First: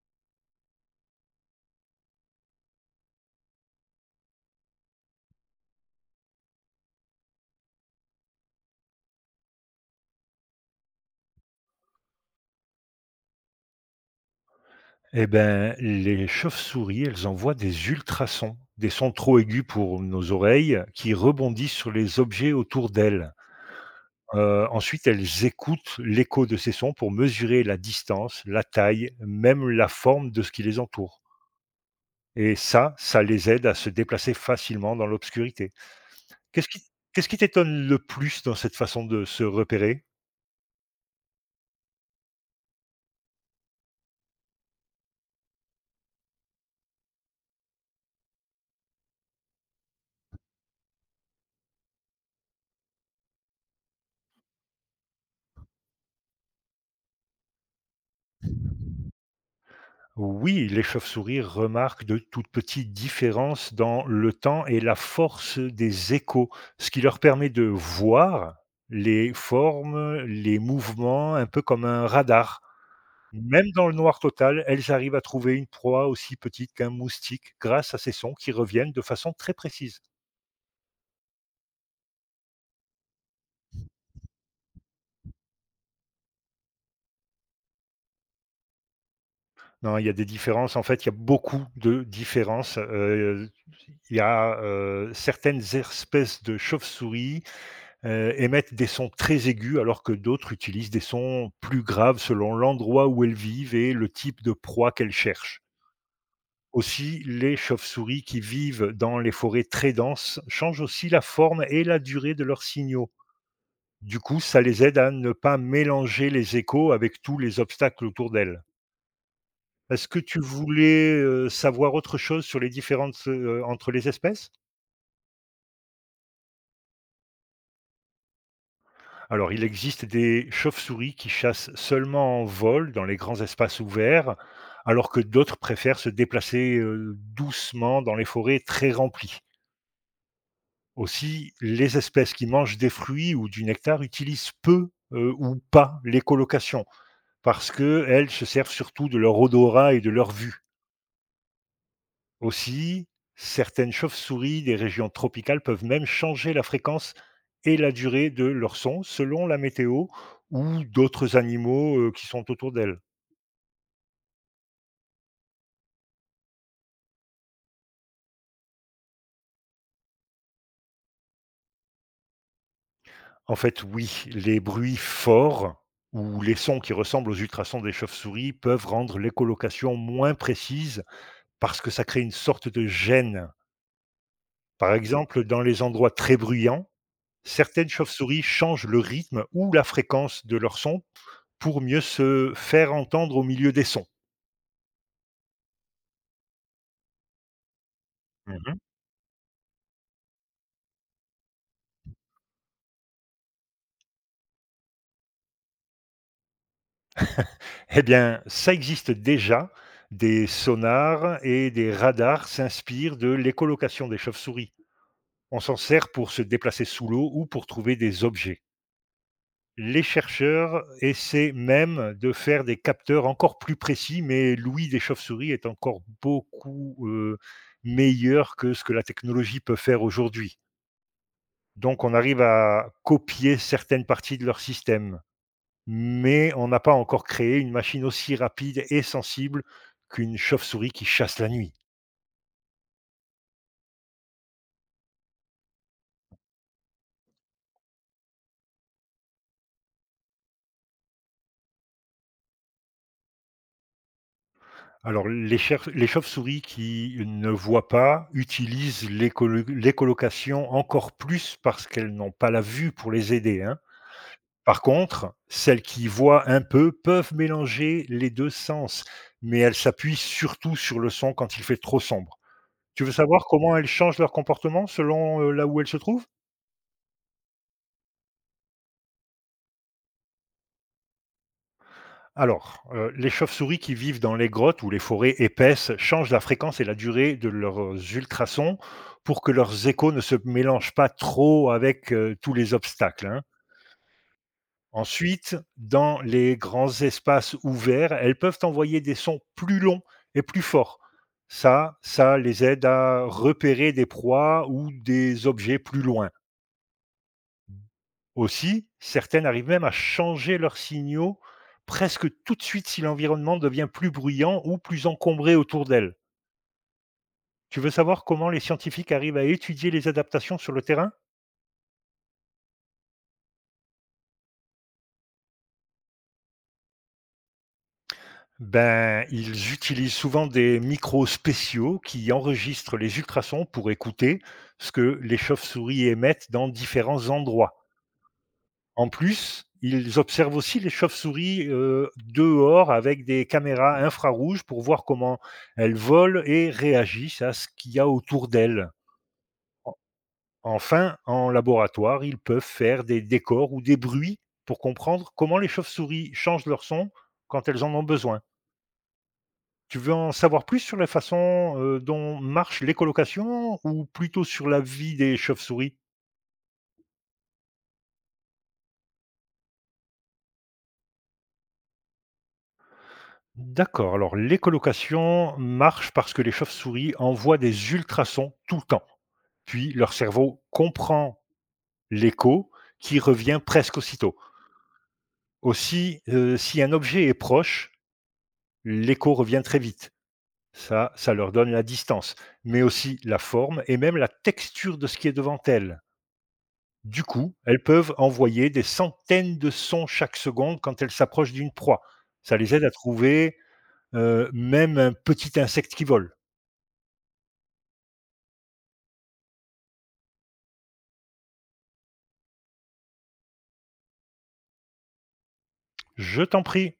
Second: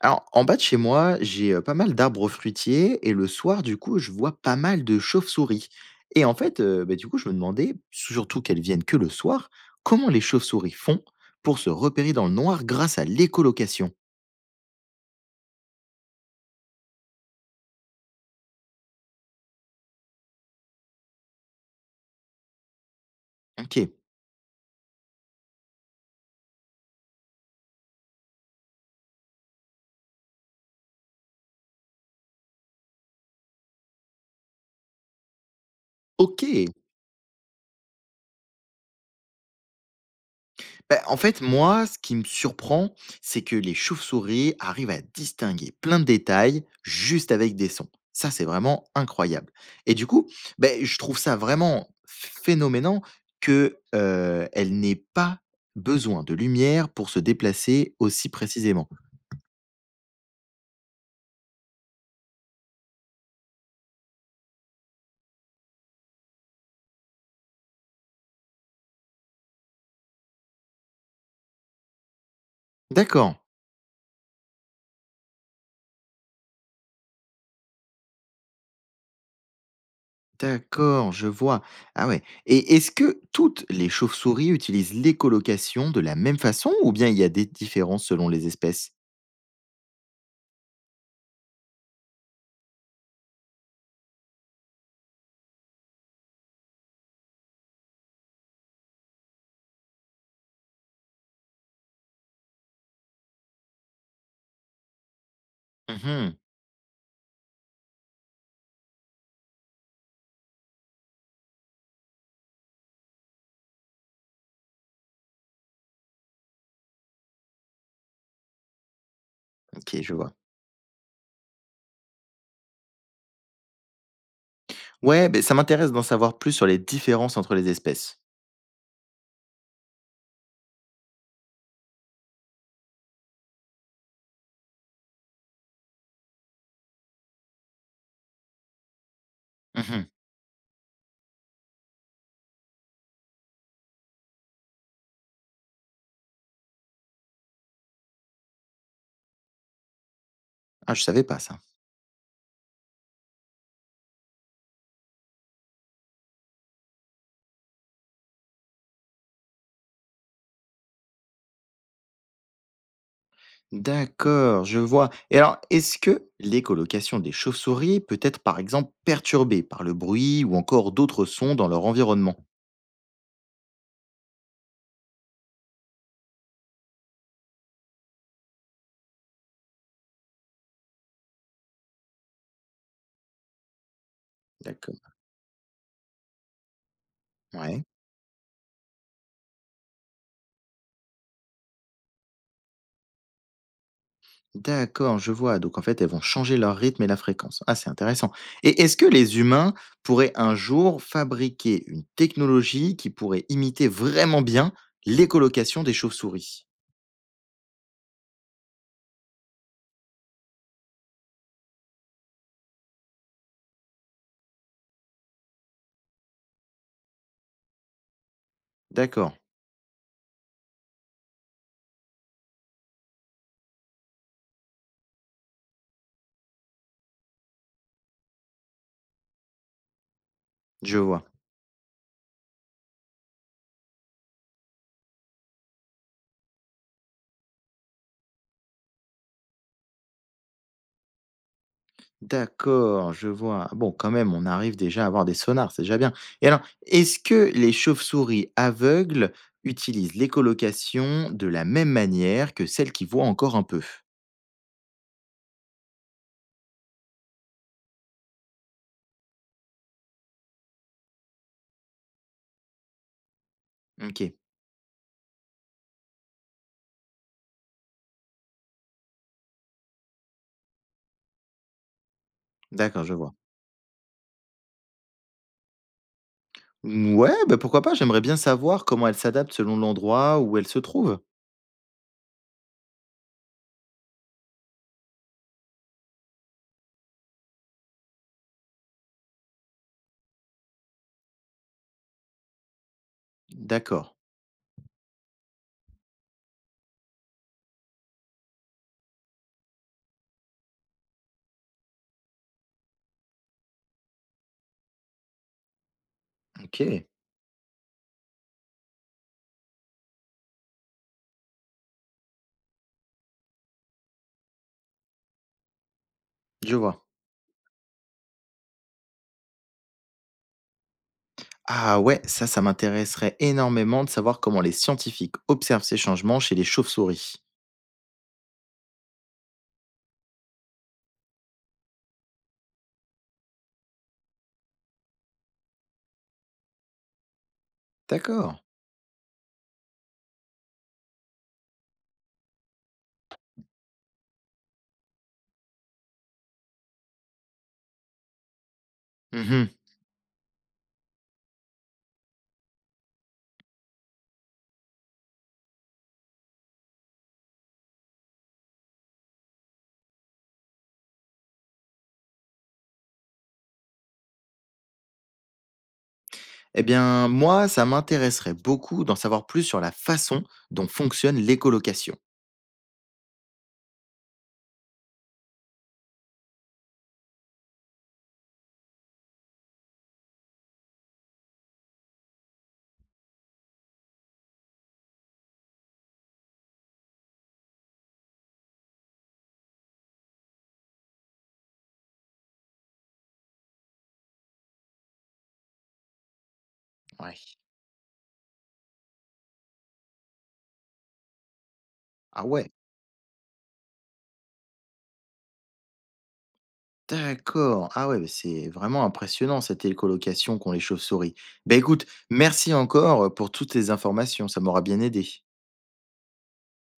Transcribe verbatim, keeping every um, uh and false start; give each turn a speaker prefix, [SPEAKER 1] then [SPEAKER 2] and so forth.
[SPEAKER 1] Alors, en bas de chez moi, j'ai euh, pas mal d'arbres fruitiers et le soir, du coup, je vois pas mal de chauves-souris. Et en fait, euh, bah, du coup, je me demandais, surtout qu'elles viennent que le soir, comment les chauves-souris font pour se repérer dans le noir grâce à l'écholocation.
[SPEAKER 2] Eh ben, les chauves-souris, elles envoient des ultrasons, des sons trop aigus pour nos oreilles, qui rebondissent sur les objets autour d'elles.
[SPEAKER 1] Ok.
[SPEAKER 2] Euh, ensuite, elles écoutent l'écho de ces sons pour mesurer la distance, la taille, même la forme de ce qui les entoure. Et ça, ça les aide à se déplacer facilement dans l'obscurité.
[SPEAKER 1] Ok.
[SPEAKER 2] Qu'est-ce qui, Qu'est-ce qui t'étonne le plus dans cette façon de se repérer?
[SPEAKER 1] Bah, en fait, moi, ce qui me surprend, c'est que les chauves-souris arrivent à distinguer plein de détails juste avec des sons. Ça, c'est vraiment incroyable. Et du coup, ben, je trouve ça vraiment phénoménal que euh, elles n'aient pas besoin de lumière pour se déplacer aussi précisément.
[SPEAKER 2] Oui, les chauves-souris remarquent de toutes petites différences dans le temps et la force des échos, ce qui leur permet de voir les formes, les mouvements, un peu comme un radar.
[SPEAKER 1] D'accord,
[SPEAKER 2] Même dans le noir total, elles arrivent à trouver une proie aussi petite qu'un moustique grâce à ces sons qui reviennent de façon très précise.
[SPEAKER 1] d'accord, je vois. Ah ouais. Et est-ce que toutes les chauves-souris utilisent l'écholocation de la même façon ou bien il y a des différences selon les espèces?
[SPEAKER 2] Non, il y a des différences. En fait, il y a beaucoup de différences. Euh, il y a euh, certaines espèces de chauves-souris heu, émettent des sons très aigus alors que d'autres utilisent des sons plus graves selon l'endroit où elles vivent et le type de proie qu'elles cherchent.
[SPEAKER 1] Mhm.
[SPEAKER 2] Aussi, les chauves-souris qui vivent dans les forêts très denses changent aussi la forme et la durée de leurs signaux. Du coup, ça les aide à ne pas mélanger les échos avec tous les obstacles autour d'elles.
[SPEAKER 1] Ok,
[SPEAKER 2] Est-ce
[SPEAKER 1] je
[SPEAKER 2] que
[SPEAKER 1] vois.
[SPEAKER 2] tu voulais, heu, savoir autre chose sur les différences, heu, entre les espèces?
[SPEAKER 1] Ouais, beh, ça m'intéresse d'en savoir plus sur les différences entre les espèces.
[SPEAKER 2] Alors, il existe des chauves-souris qui chassent seulement en vol dans les grands espaces ouverts, alors que d'autres préfèrent se déplacer euh, doucement dans les forêts très remplies.
[SPEAKER 1] Mhm.
[SPEAKER 2] Aussi, les espèces qui mangent des fruits ou du nectar utilisent peu euh, ou pas l'écholocation, parce qu'elles se servent surtout de leur odorat et de leur vue.
[SPEAKER 1] Ah, je savais pas ça.
[SPEAKER 2] Aussi, certaines chauves-souris des régions tropicales peuvent même changer la fréquence et la durée de leur son selon la météo ou d'autres animaux euh, qui sont autour d'elles.
[SPEAKER 1] D'accord, je vois. Et alors, est-ce que l'écolocation des chauves-souris peut être, par exemple, perturbée par le bruit ou encore d'autres sons dans leur environnement?
[SPEAKER 2] En fait, oui, les bruits forts ou les sons qui ressemblent aux ultrasons des chauves-souris peuvent rendre l'écholocation moins précise parce que ça crée une sorte de gêne. Par
[SPEAKER 1] D'accord.
[SPEAKER 2] exemple, dans les endroits très bruyants,
[SPEAKER 1] Ouais.
[SPEAKER 2] certaines chauves-souris changent le rythme ou la fréquence de leur son pour mieux se faire entendre au milieu des sons.
[SPEAKER 1] D'accord, je vois. Donc, en fait, elles vont changer leur rythme et la fréquence. Ah, c'est intéressant.
[SPEAKER 2] Mmh.
[SPEAKER 1] Et est-ce que les humains pourraient un jour fabriquer une technologie qui pourrait imiter vraiment bien l'écolocation des chauves-souris?
[SPEAKER 2] Eh bien, ça existe déjà. Des sonars et des radars s'inspirent de l'écholocation des chauves-souris. On s'en sert pour se déplacer sous l'eau ou pour trouver des objets.
[SPEAKER 1] D'accord,
[SPEAKER 2] Les chercheurs essaient même de faire des capteurs encore plus précis, mais l'ouïe des chauves-souris est encore beaucoup, heu, meilleure que ce que la technologie peut faire aujourd'hui.
[SPEAKER 1] je vois.
[SPEAKER 2] Donc on arrive à copier certaines parties de leur système. Mais on n'a pas encore créé une machine aussi rapide et sensible qu'une chauve-souris qui chasse la nuit.
[SPEAKER 1] D'accord, je vois. Bon, quand même, on arrive déjà à avoir des sonars, c'est déjà bien. Et alors, est-ce que les chauves-souris aveugles utilisent l'écholocation de la même manière que celles qui voient encore un peu?
[SPEAKER 2] Alors, les, cher- les chauves-souris qui ne voient pas utilisent l'écolo- l'écolocation encore plus parce qu'elles n'ont pas la vue pour les aider, hein.
[SPEAKER 1] OK,
[SPEAKER 2] Par contre, celles qui voient un peu peuvent mélanger les deux sens, mais elles s'appuient surtout sur le son quand il fait trop sombre. Tu
[SPEAKER 1] d'accord,
[SPEAKER 2] veux
[SPEAKER 1] je vois.
[SPEAKER 2] savoir comment elles changent leur comportement selon euh, là où elles se trouvent?
[SPEAKER 1] Ouais, bah, pourquoi pas, j'aimerais bien savoir comment elles s'adaptent selon l'endroit où elles se trouvent.
[SPEAKER 2] Alors, heu, les chauves-souris qui vivent dans les grottes ou les forêts épaisses changent la fréquence et la durée de leurs ultrasons pour que leurs échos ne se mélangent pas trop avec, heu, tous les obstacles, hein.
[SPEAKER 1] D'accord,
[SPEAKER 2] Ensuite, dans les grands espaces ouverts, elles peuvent envoyer des sons plus longs et plus forts. Ça ça les aide à repérer des proies ou des objets plus loin.
[SPEAKER 1] OK,
[SPEAKER 2] Aussi, certaines arrivent même à changer leurs signaux presque tout de suite si l'environnement devient plus bruyant ou plus encombré autour d'elles.
[SPEAKER 1] je vois.
[SPEAKER 2] Tu veux savoir comment les scientifiques arrivent à étudier les adaptations sur le terrain?
[SPEAKER 1] Ah ouais, ça, ça m'intéresserait énormément de savoir comment les scientifiques observent ces changements chez les chauves-souris.
[SPEAKER 2] Ben, ils utilisent souvent des micros spéciaux qui enregistrent les ultrasons pour écouter ce que les chauves-souris émettent dans différents endroits.
[SPEAKER 1] D'accord.
[SPEAKER 2] En plus, ils observent aussi les chauves-souris, heu, dehors avec des caméras infrarouges pour voir comment elles volent et réagissent à ce qu'il y a autour d'elles.
[SPEAKER 1] Mhm.
[SPEAKER 2] Enfin, en laboratoire, ils peuvent faire des décors ou des bruits pour comprendre comment les chauves-souris changent leur son quand elles en ont besoin. Tu veux en savoir plus sur la façon, heu, dont marche l'écolocation ou plutôt sur la vie des chauves-souris?
[SPEAKER 1] Eh bien, moi, ça m'intéresserait beaucoup d'en savoir plus sur la façon dont fonctionne l'écolocation.
[SPEAKER 2] D'accord, alors l'écholocation marche parce que les chauves-souris envoient des ultrasons tout le temps. Puis leur cerveau comprend l'écho qui revient presque aussitôt. Aussi, euh, si un objet est proche, l'écho revient très vite. Ça, ça leur donne la distance, mais aussi la forme et même la texture de ce qui est devant elles. Du coup,
[SPEAKER 1] Ouais.
[SPEAKER 2] elles peuvent envoyer des centaines de sons chaque seconde quand elles s'approchent d'une proie.
[SPEAKER 1] Ah
[SPEAKER 2] Ça
[SPEAKER 1] ouais,
[SPEAKER 2] les aide à trouver euh, même un petit insecte qui vole.
[SPEAKER 1] d'accord. Ah ouais, mais c'est vraiment impressionnant cette écolocation qu'ont les chauves-souris. Ben écoute, merci encore pour toutes tes informations, ça m'aura bien aidé.
[SPEAKER 2] Je t'en prie.